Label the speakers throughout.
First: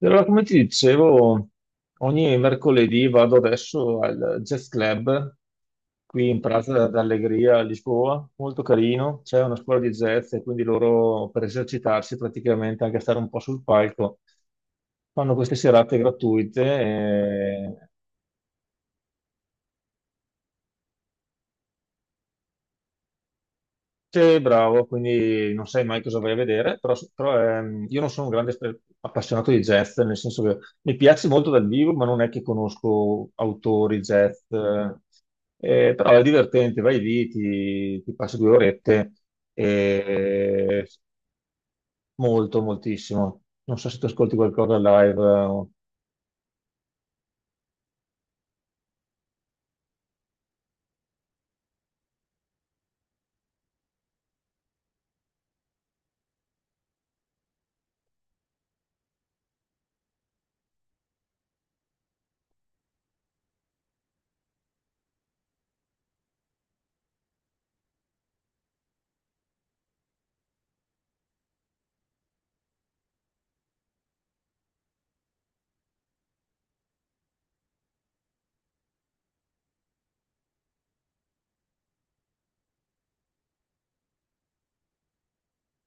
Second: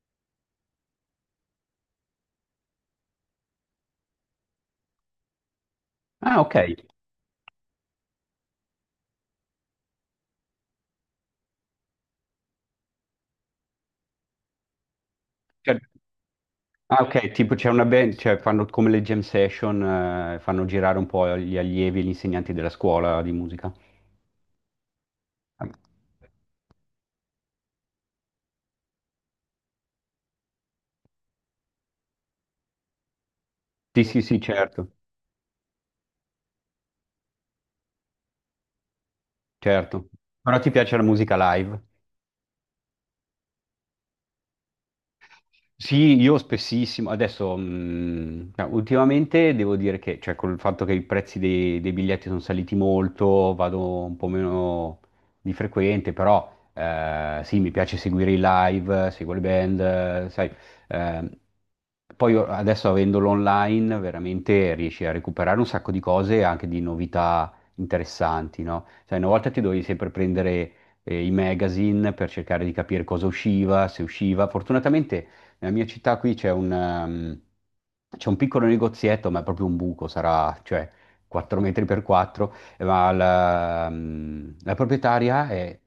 Speaker 1: Allora, come ti dicevo, ogni mercoledì vado adesso al Jazz Club qui in
Speaker 2: Ah, ok.
Speaker 1: Praza d'Allegria a Lisboa, molto carino, c'è una scuola di jazz e quindi loro per esercitarsi praticamente, anche stare un po' sul palco, fanno queste
Speaker 2: Cioè-
Speaker 1: serate gratuite.
Speaker 2: ah, ok, tipo c'è una band, cioè fanno come le jam session, fanno girare un po' gli allievi e gli insegnanti della scuola di musica.
Speaker 1: Sì, bravo, quindi non sai mai cosa vai a vedere, però, io non sono un grande appassionato di jazz, nel senso che mi piace molto dal vivo, ma non è che conosco autori
Speaker 2: Sì, sì,
Speaker 1: jazz,
Speaker 2: sì, certo,
Speaker 1: però è divertente, vai lì, ti passi due orette.
Speaker 2: certo. Però ti
Speaker 1: E
Speaker 2: piace la musica live?
Speaker 1: molto, moltissimo. Non so se tu ascolti qualcosa live.
Speaker 2: Sì, io spessissimo. Adesso, no, ultimamente devo dire che, cioè, col fatto che i prezzi dei biglietti sono saliti molto, vado un po' meno di frequente, però sì, mi piace seguire i live, seguo le band, sai. eh, poi adesso avendolo online, veramente riesci a recuperare un sacco di cose e anche di novità interessanti, no? Sai, una volta ti dovevi sempre prendere i magazine per cercare di capire cosa usciva, se usciva. Fortunatamente nella mia città qui c'è un piccolo negozietto, ma è proprio un buco, sarà, cioè, 4 metri per 4, ma la proprietaria è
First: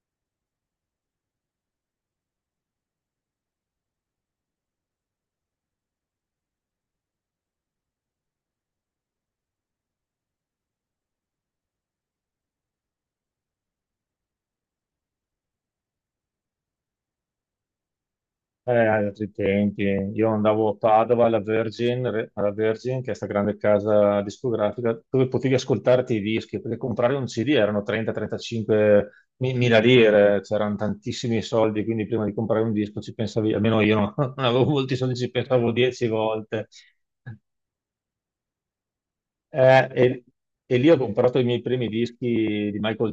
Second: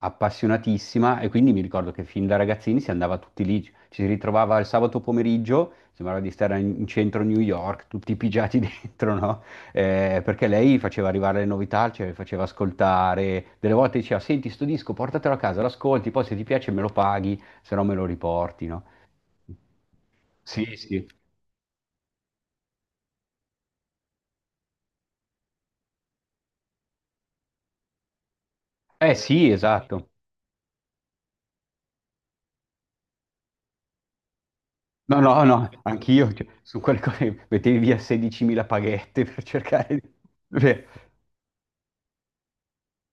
Speaker 2: appassionatissima e quindi mi ricordo che fin da ragazzini si andava tutti lì, ci si ritrovava il sabato pomeriggio, sembrava di stare in centro New York, tutti pigiati dentro, no? Perché lei faceva arrivare le novità, ce le faceva ascoltare, delle volte diceva, senti, sto disco, portatelo a casa, l'ascolti, poi se ti piace me lo paghi, se no me lo riporti, no?
Speaker 1: Altri tempi. Io andavo a
Speaker 2: Sì, sì.
Speaker 1: Padova alla Virgin, che è questa grande casa discografica, dove potevi ascoltarti i dischi, perché comprare un CD erano 30-35
Speaker 2: Eh sì,
Speaker 1: mila
Speaker 2: esatto.
Speaker 1: lire, c'erano tantissimi soldi, quindi prima di comprare un disco ci pensavi, almeno io non, non avevo molti soldi,
Speaker 2: No,
Speaker 1: ci
Speaker 2: no, no,
Speaker 1: pensavo 10
Speaker 2: anch'io, cioè,
Speaker 1: volte.
Speaker 2: su quelle cose mettevi via 16.000 paghette per
Speaker 1: Eh,
Speaker 2: cercare di...
Speaker 1: e, e
Speaker 2: Cioè,
Speaker 1: lì ho comprato i miei primi dischi di Michael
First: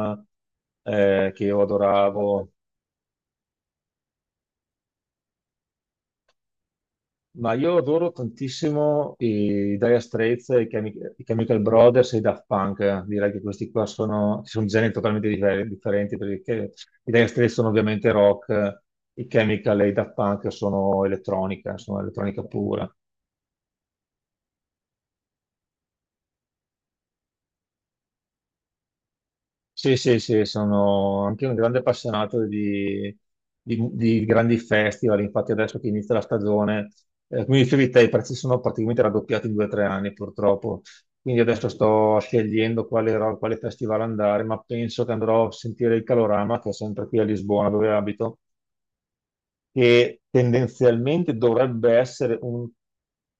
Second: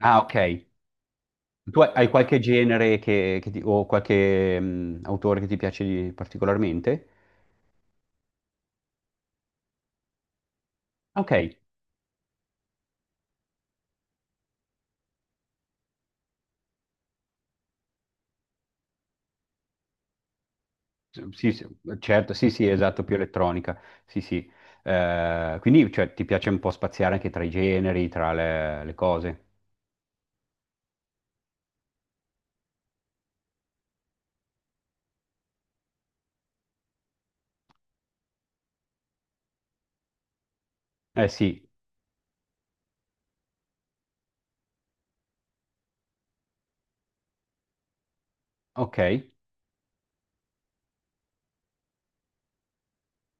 Speaker 2: Ah, ok.
Speaker 1: che io
Speaker 2: Tu hai qualche
Speaker 1: adoravo.
Speaker 2: genere che, o qualche autore che ti piace particolarmente?
Speaker 1: Ma io adoro tantissimo i Dire Straits, i
Speaker 2: Ok,
Speaker 1: Chemical Brothers e i Daft Punk. Direi che questi qua sono generi totalmente differenti, perché i Dire Straits sono ovviamente rock, i Chemical e i Daft Punk
Speaker 2: sì, sì,
Speaker 1: sono
Speaker 2: certo,
Speaker 1: elettronica
Speaker 2: sì, sì,
Speaker 1: pura.
Speaker 2: esatto, più elettronica, sì, sì. Quindi, cioè, ti piace un po' spaziare anche tra i generi, tra le cose?
Speaker 1: Sì, sì, sì, sono anche un grande appassionato di grandi festival. Infatti adesso che inizia la stagione, come dicevi te, i prezzi sono praticamente raddoppiati in 2 o 3 anni purtroppo,
Speaker 2: Eh
Speaker 1: quindi adesso
Speaker 2: sì,
Speaker 1: sto scegliendo quale festival andare, ma penso che andrò a sentire il Calorama, che è sempre qui a Lisbona dove abito,
Speaker 2: ok,
Speaker 1: che tendenzialmente dovrebbe essere un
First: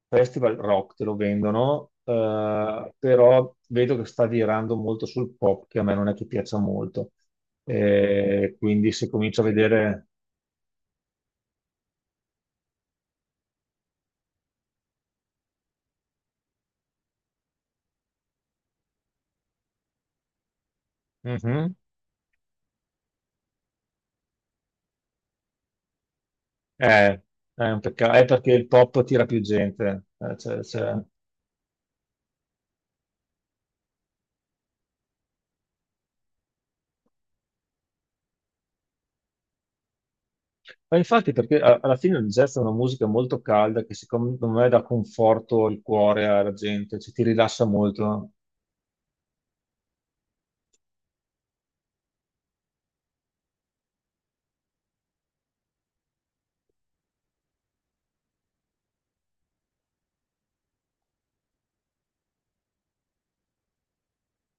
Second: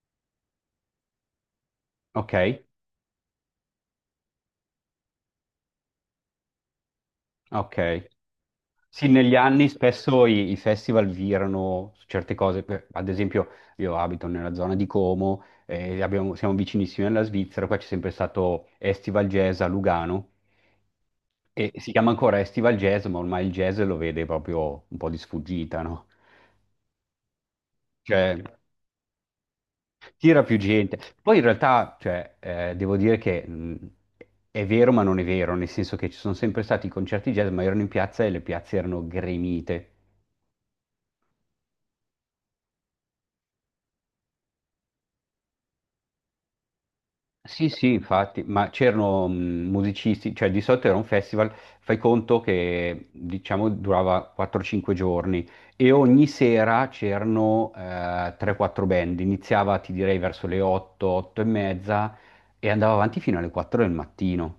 Speaker 1: festival rock, te lo vendono,
Speaker 2: ok,
Speaker 1: però vedo che sta virando molto sul pop, che a me non è che piaccia molto.
Speaker 2: ok.
Speaker 1: Quindi se
Speaker 2: Sì, negli
Speaker 1: comincio a
Speaker 2: anni
Speaker 1: vedere.
Speaker 2: spesso i festival virano su certe cose, ad esempio io abito nella zona di Como, siamo vicinissimi alla Svizzera, qua c'è sempre stato Estival Jazz a Lugano e
Speaker 1: Mhm.
Speaker 2: si chiama ancora Estival Jazz, ma ormai il jazz lo vede proprio un po' di sfuggita, no?
Speaker 1: Eh, è un peccato, è
Speaker 2: Cioè,
Speaker 1: perché il pop tira più gente.
Speaker 2: tira più gente. Poi in realtà, cioè, devo dire che è vero ma non è vero, nel senso che ci sono sempre stati i concerti jazz, ma erano in piazza e le piazze erano gremite.
Speaker 1: Ma infatti, perché alla fine il jazz è una musica molto calda che secondo me dà conforto al cuore alla gente, cioè, ti rilassa
Speaker 2: Sì, sì,
Speaker 1: molto.
Speaker 2: infatti, ma c'erano musicisti, cioè di solito era un festival, fai conto che diciamo durava 4-5 giorni e ogni sera c'erano 3-4 band, iniziava ti direi verso le 8, 8 e mezza e andava avanti fino alle 4 del mattino.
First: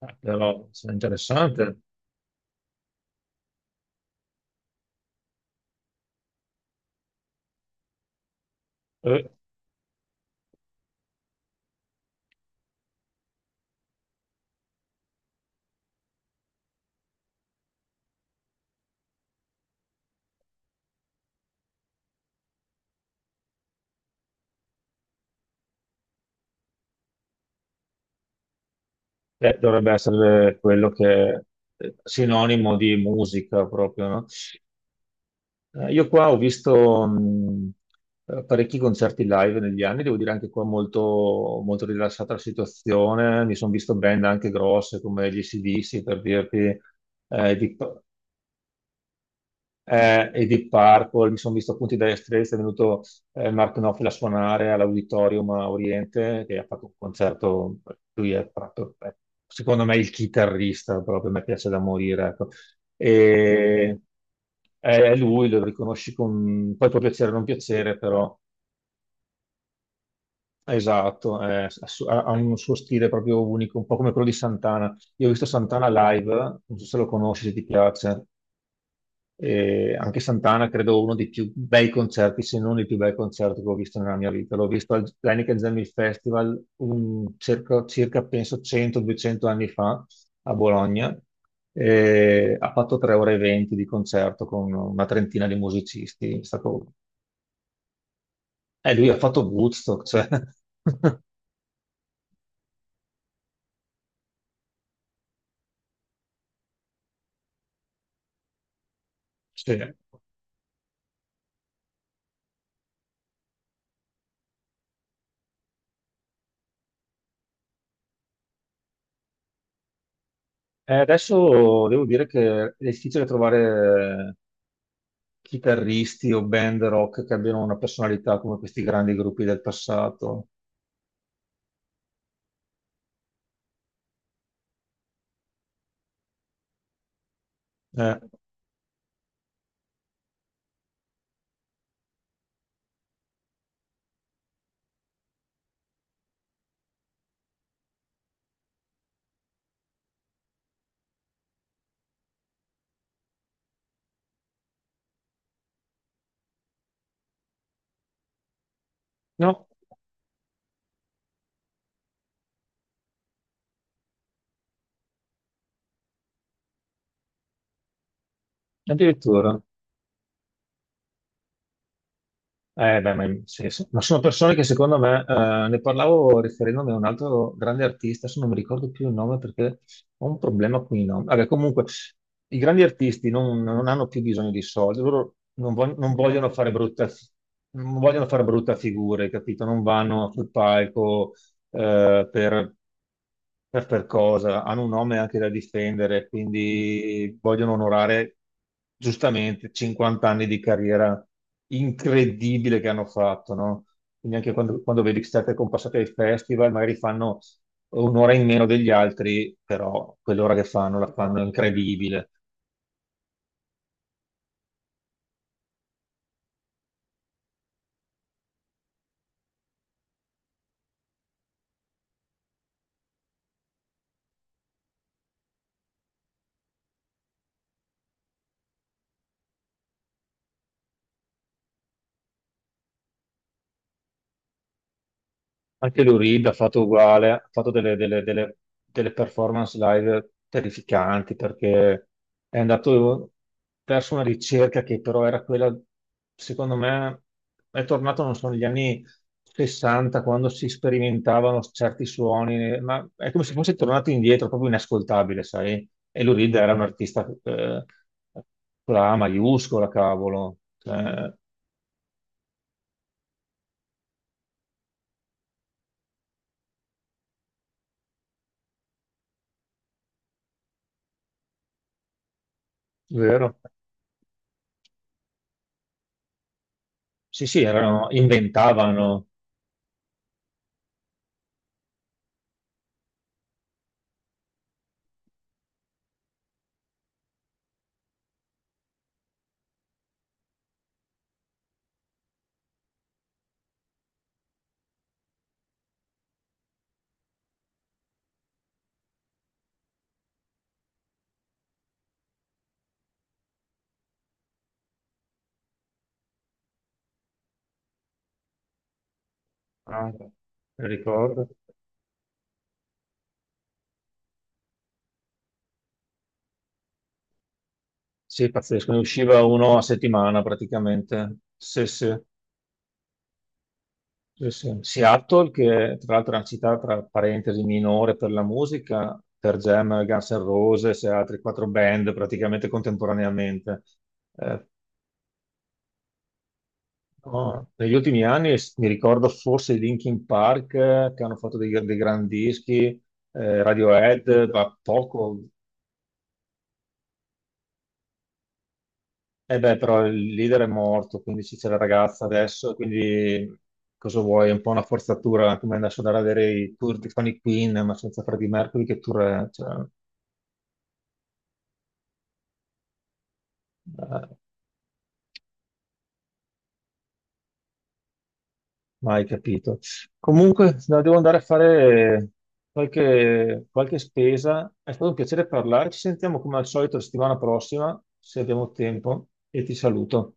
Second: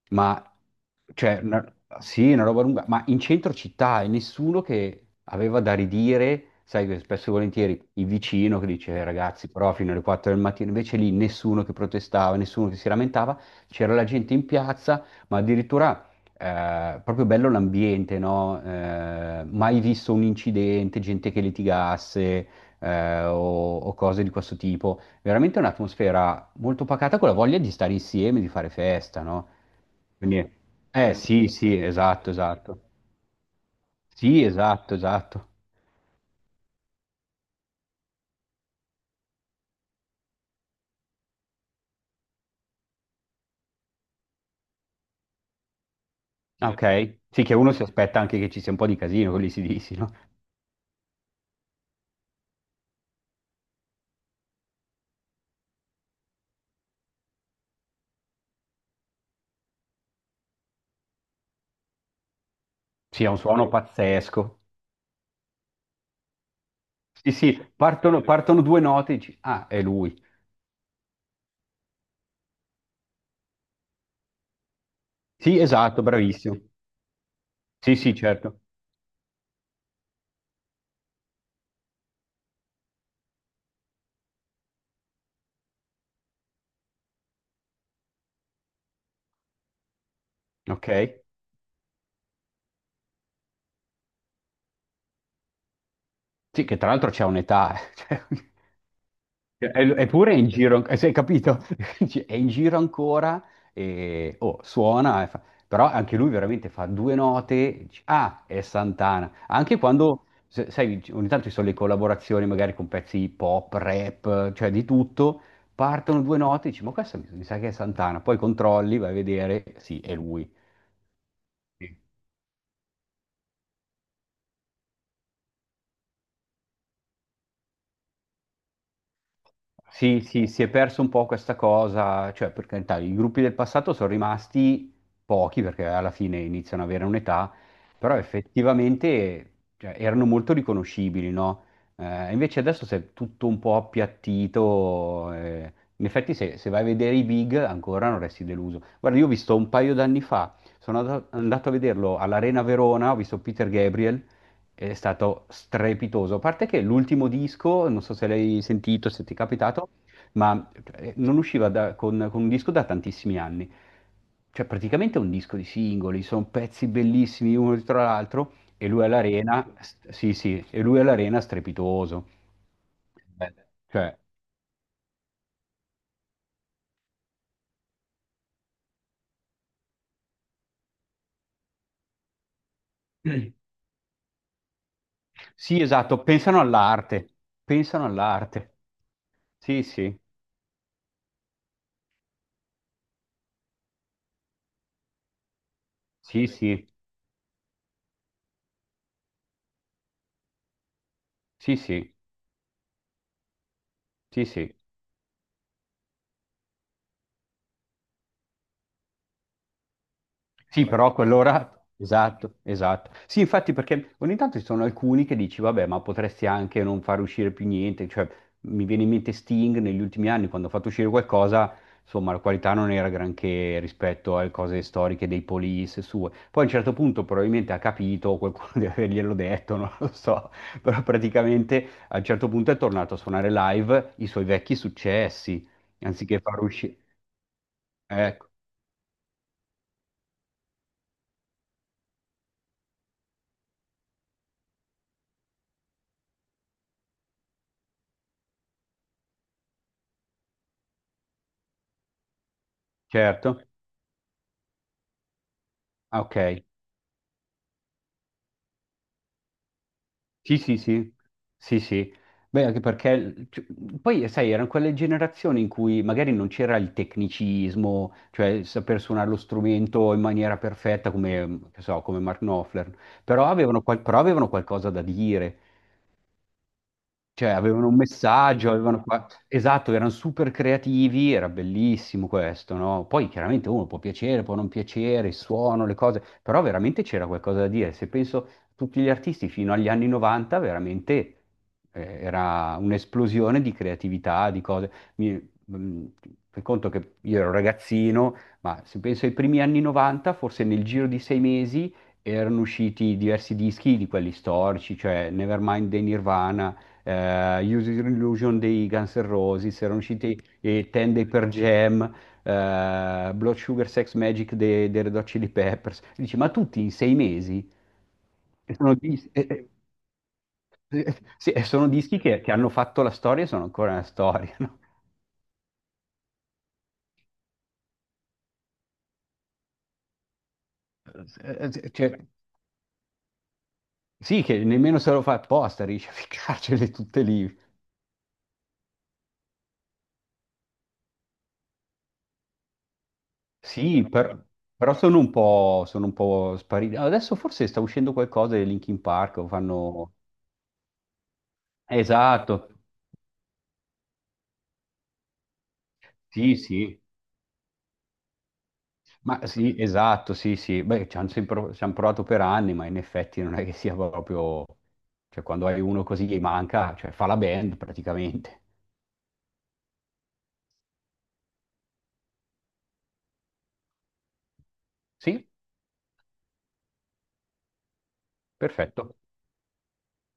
Speaker 2: Ma,
Speaker 1: Però, cioè, è
Speaker 2: cioè,
Speaker 1: interessante.
Speaker 2: sì, una roba lunga, ma in centro città e nessuno che aveva da ridire, sai che spesso e volentieri il vicino che dice,
Speaker 1: Eh,
Speaker 2: ragazzi, però fino alle 4 del mattino, invece lì nessuno che protestava, nessuno che si lamentava, c'era la gente in piazza, ma addirittura proprio bello l'ambiente, no? Mai visto un incidente, gente che litigasse o cose di questo tipo. Veramente un'atmosfera molto pacata con la voglia di stare insieme, di fare festa, no?
Speaker 1: Dovrebbe
Speaker 2: Quindi,
Speaker 1: essere quello
Speaker 2: eh
Speaker 1: che è
Speaker 2: sì, sì, esatto,
Speaker 1: sinonimo
Speaker 2: esatto.
Speaker 1: di musica proprio, no?
Speaker 2: Sì, esatto, esatto.
Speaker 1: Io qua ho visto parecchi concerti live negli anni, devo dire anche qua molto, molto rilassata la situazione. Mi sono visto band anche grosse come gli AC/DC per dirti,
Speaker 2: Ah, sì. Ok. Sì, che
Speaker 1: eh,
Speaker 2: uno
Speaker 1: di-
Speaker 2: si aspetta anche che ci sia un po' di casino con gli AC/DC, no?
Speaker 1: e Deep Purple, mi sono visto appunto i Dire Straits, è venuto Mark Knopfler a suonare all'Auditorium a Oriente, che ha fatto un concerto. Lui è proprio, secondo me, il chitarrista, proprio, mi piace da morire, ecco.
Speaker 2: Sì, ha un suono
Speaker 1: E
Speaker 2: pazzesco.
Speaker 1: è lui, lo riconosci con... poi può piacere
Speaker 2: Sì,
Speaker 1: o non
Speaker 2: sì,
Speaker 1: piacere,
Speaker 2: partono,
Speaker 1: però...
Speaker 2: partono due note e dici, ah, è lui.
Speaker 1: Esatto, ha un suo stile proprio unico, un po' come quello di Santana. Io ho visto
Speaker 2: Sì,
Speaker 1: Santana
Speaker 2: esatto,
Speaker 1: live,
Speaker 2: bravissimo.
Speaker 1: non so se lo conosci, se ti
Speaker 2: Sì, sì,
Speaker 1: piace.
Speaker 2: certo.
Speaker 1: E anche Santana credo uno dei più bei concerti, se non il più bel concerto che ho visto nella mia vita. L'ho visto al Heineken Jam Hill Festival circa, penso 100-200 anni fa a
Speaker 2: Ok.
Speaker 1: Bologna. E ha fatto 3 ore e 20 di concerto con una trentina di musicisti. È
Speaker 2: Sì, che tra
Speaker 1: stato-
Speaker 2: l'altro c'è un'età. Eh. Cioè,
Speaker 1: eh, lui ha fatto
Speaker 2: E-
Speaker 1: Woodstock, cioè.
Speaker 2: eppure è in giro, cioè, hai capito? Dici, è in giro ancora e oh, suona, però anche lui veramente fa due note, dici, ah, è Santana. Anche
Speaker 1: Sì.
Speaker 2: quando, sai, ogni tanto ci sono le collaborazioni magari con pezzi pop, rap, cioè di tutto, partono due note, dici, ma questo mi sa che è Santana, poi controlli, vai a vedere, sì, è lui.
Speaker 1: E adesso devo dire che è difficile trovare chitarristi o band rock che abbiano una personalità come questi grandi gruppi del
Speaker 2: Sì, sì,
Speaker 1: passato.
Speaker 2: si è perso un po' questa cosa, cioè per carità, i gruppi del passato sono rimasti pochi perché alla fine iniziano ad avere un'età, però
Speaker 1: Eh,
Speaker 2: effettivamente cioè, erano molto riconoscibili, no? Invece adesso si è tutto un po' appiattito, in effetti se vai a vedere i big ancora non resti deluso. Guarda, io ho visto un paio d'anni fa, sono andato a vederlo all'Arena Verona, ho visto Peter Gabriel. È stato strepitoso. A parte che l'ultimo disco, non so se l'hai sentito, se ti è
Speaker 1: no,
Speaker 2: capitato, ma non usciva con un disco da tantissimi anni. Cioè, praticamente è un disco di singoli, sono pezzi bellissimi uno dietro l'altro, e lui
Speaker 1: addirittura.
Speaker 2: all'arena, sì, sì, e lui all'arena strepitoso.
Speaker 1: Beh, ma,
Speaker 2: Beh,
Speaker 1: sì, sì. Ma
Speaker 2: Cioè,
Speaker 1: sono persone che secondo me, ne parlavo riferendomi a un altro grande artista, adesso non mi ricordo più il nome perché ho un problema con i nomi. Vabbè, comunque, i grandi artisti non, non hanno più bisogno di soldi, loro
Speaker 2: sì,
Speaker 1: non
Speaker 2: esatto,
Speaker 1: vogliono
Speaker 2: pensano
Speaker 1: fare brutta,
Speaker 2: all'arte,
Speaker 1: non
Speaker 2: pensano
Speaker 1: vogliono fare brutta
Speaker 2: all'arte.
Speaker 1: figura, hai capito? Non
Speaker 2: Sì, sì,
Speaker 1: vanno sul palco eh, per per cosa, hanno un nome anche da difendere,
Speaker 2: sì, sì,
Speaker 1: quindi vogliono onorare giustamente 50 anni di carriera
Speaker 2: sì, sì,
Speaker 1: incredibile che hanno fatto, no? Quindi
Speaker 2: sì,
Speaker 1: anche
Speaker 2: sì.
Speaker 1: quando vedi state compassate ai festival, magari fanno un'ora in meno degli altri, però quell'ora che
Speaker 2: Sì,
Speaker 1: fanno
Speaker 2: però
Speaker 1: la
Speaker 2: a
Speaker 1: fanno
Speaker 2: quell'ora...
Speaker 1: incredibile.
Speaker 2: Esatto, esatto. Sì, infatti perché ogni tanto ci sono alcuni che dici, vabbè, ma potresti anche non far uscire più niente. Cioè, mi viene in mente Sting negli ultimi anni, quando ha fatto uscire qualcosa, insomma, la qualità non era granché rispetto alle cose storiche dei Police sue. Poi a un certo punto probabilmente ha capito, qualcuno deve averglielo detto, non lo so, però praticamente a un certo punto è tornato a suonare live i suoi vecchi successi,
Speaker 1: Anche Lou
Speaker 2: anziché
Speaker 1: Reed ha
Speaker 2: far
Speaker 1: fatto
Speaker 2: uscire...
Speaker 1: uguale, ha fatto delle, delle-
Speaker 2: Ecco,
Speaker 1: delle- delle performance live terrificanti, perché è andato verso una ricerca che però era quella, secondo me. È tornato, non so, negli anni 60 quando si sperimentavano certi suoni, ma è come se
Speaker 2: certo.
Speaker 1: fosse tornato indietro, proprio inascoltabile, sai?
Speaker 2: Ah,
Speaker 1: E Lou Reed
Speaker 2: ok.
Speaker 1: era un artista con la A maiuscola, cavolo.
Speaker 2: Sì, sì, sì,
Speaker 1: Cioè,
Speaker 2: sì, sì. Beh, anche perché cioè, poi, sai, erano quelle generazioni in cui magari non c'era il tecnicismo, cioè saper suonare lo strumento in maniera perfetta come, che so, come Mark Knopfler, però
Speaker 1: vero?
Speaker 2: avevano qualcosa da dire,
Speaker 1: Sì,
Speaker 2: cioè,
Speaker 1: sì,
Speaker 2: avevano un
Speaker 1: erano,
Speaker 2: messaggio, avevano
Speaker 1: inventavano.
Speaker 2: qua... Esatto, erano super creativi, era bellissimo questo, no? Poi chiaramente uno può piacere, può non piacere, il suono, le cose, però veramente c'era qualcosa da dire. Se penso a tutti gli artisti fino agli anni 90, veramente era un'esplosione di creatività, di cose. Fai conto che io ero ragazzino, ma se penso ai primi anni 90, forse nel giro di 6 mesi erano usciti diversi dischi di quelli storici, cioè Nevermind dei Nirvana, Use Your Illusion dei Guns N' Roses, erano
Speaker 1: Ah,
Speaker 2: usciti
Speaker 1: mi
Speaker 2: Ten Day
Speaker 1: ricordo.
Speaker 2: per Jam, Blood Sugar Sex Magic dei Red Hot Chili Peppers. E dici, ma tutti in 6 mesi?
Speaker 1: Sì,
Speaker 2: E
Speaker 1: pazzesco,
Speaker 2: sono,
Speaker 1: ne
Speaker 2: dis-
Speaker 1: usciva uno a settimana
Speaker 2: e-
Speaker 1: praticamente.
Speaker 2: sì, e
Speaker 1: Sì,
Speaker 2: sono
Speaker 1: sì,
Speaker 2: dischi che hanno fatto la storia e sono ancora nella
Speaker 1: sì,
Speaker 2: storia,
Speaker 1: sì.
Speaker 2: no?
Speaker 1: Seattle, che tra l'altro è una città tra parentesi minore per la musica, per Jam, Guns N' Roses e altri quattro
Speaker 2: Eh, eh,
Speaker 1: band
Speaker 2: cioè,
Speaker 1: praticamente contemporaneamente.
Speaker 2: Sì, che
Speaker 1: Eh,
Speaker 2: nemmeno se lo fa apposta, riesce a ficcarcele tutte lì.
Speaker 1: no, negli ultimi anni mi ricordo forse i Linkin Park, che hanno fatto dei grandi dischi,
Speaker 2: Sì,
Speaker 1: Radiohead, ma
Speaker 2: però sono un
Speaker 1: poco.
Speaker 2: po', sono un po' spariti. Adesso forse sta uscendo qualcosa di Linkin Park, o
Speaker 1: Eh beh, però
Speaker 2: fanno.
Speaker 1: il leader è morto, quindi ci c'è la ragazza
Speaker 2: Esatto,
Speaker 1: adesso, quindi cosa vuoi? È un po' una forzatura, come adesso andare a vedere
Speaker 2: sì,
Speaker 1: i tour
Speaker 2: sì,
Speaker 1: di Fanny Queen, ma senza Freddie Mercury, che tour
Speaker 2: ma
Speaker 1: è?
Speaker 2: sì,
Speaker 1: Cioè,
Speaker 2: esatto, sì, sì, beh, ci han provato per anni, ma in effetti non è che sia
Speaker 1: eh,
Speaker 2: proprio, cioè quando hai uno così gli manca, cioè fa la band praticamente.
Speaker 1: mai capito. Comunque, no, devo andare a fare qualche spesa. È stato un piacere
Speaker 2: Sì,
Speaker 1: parlare, ci sentiamo come al solito la settimana prossima, se abbiamo
Speaker 2: perfetto.
Speaker 1: tempo, e ti saluto.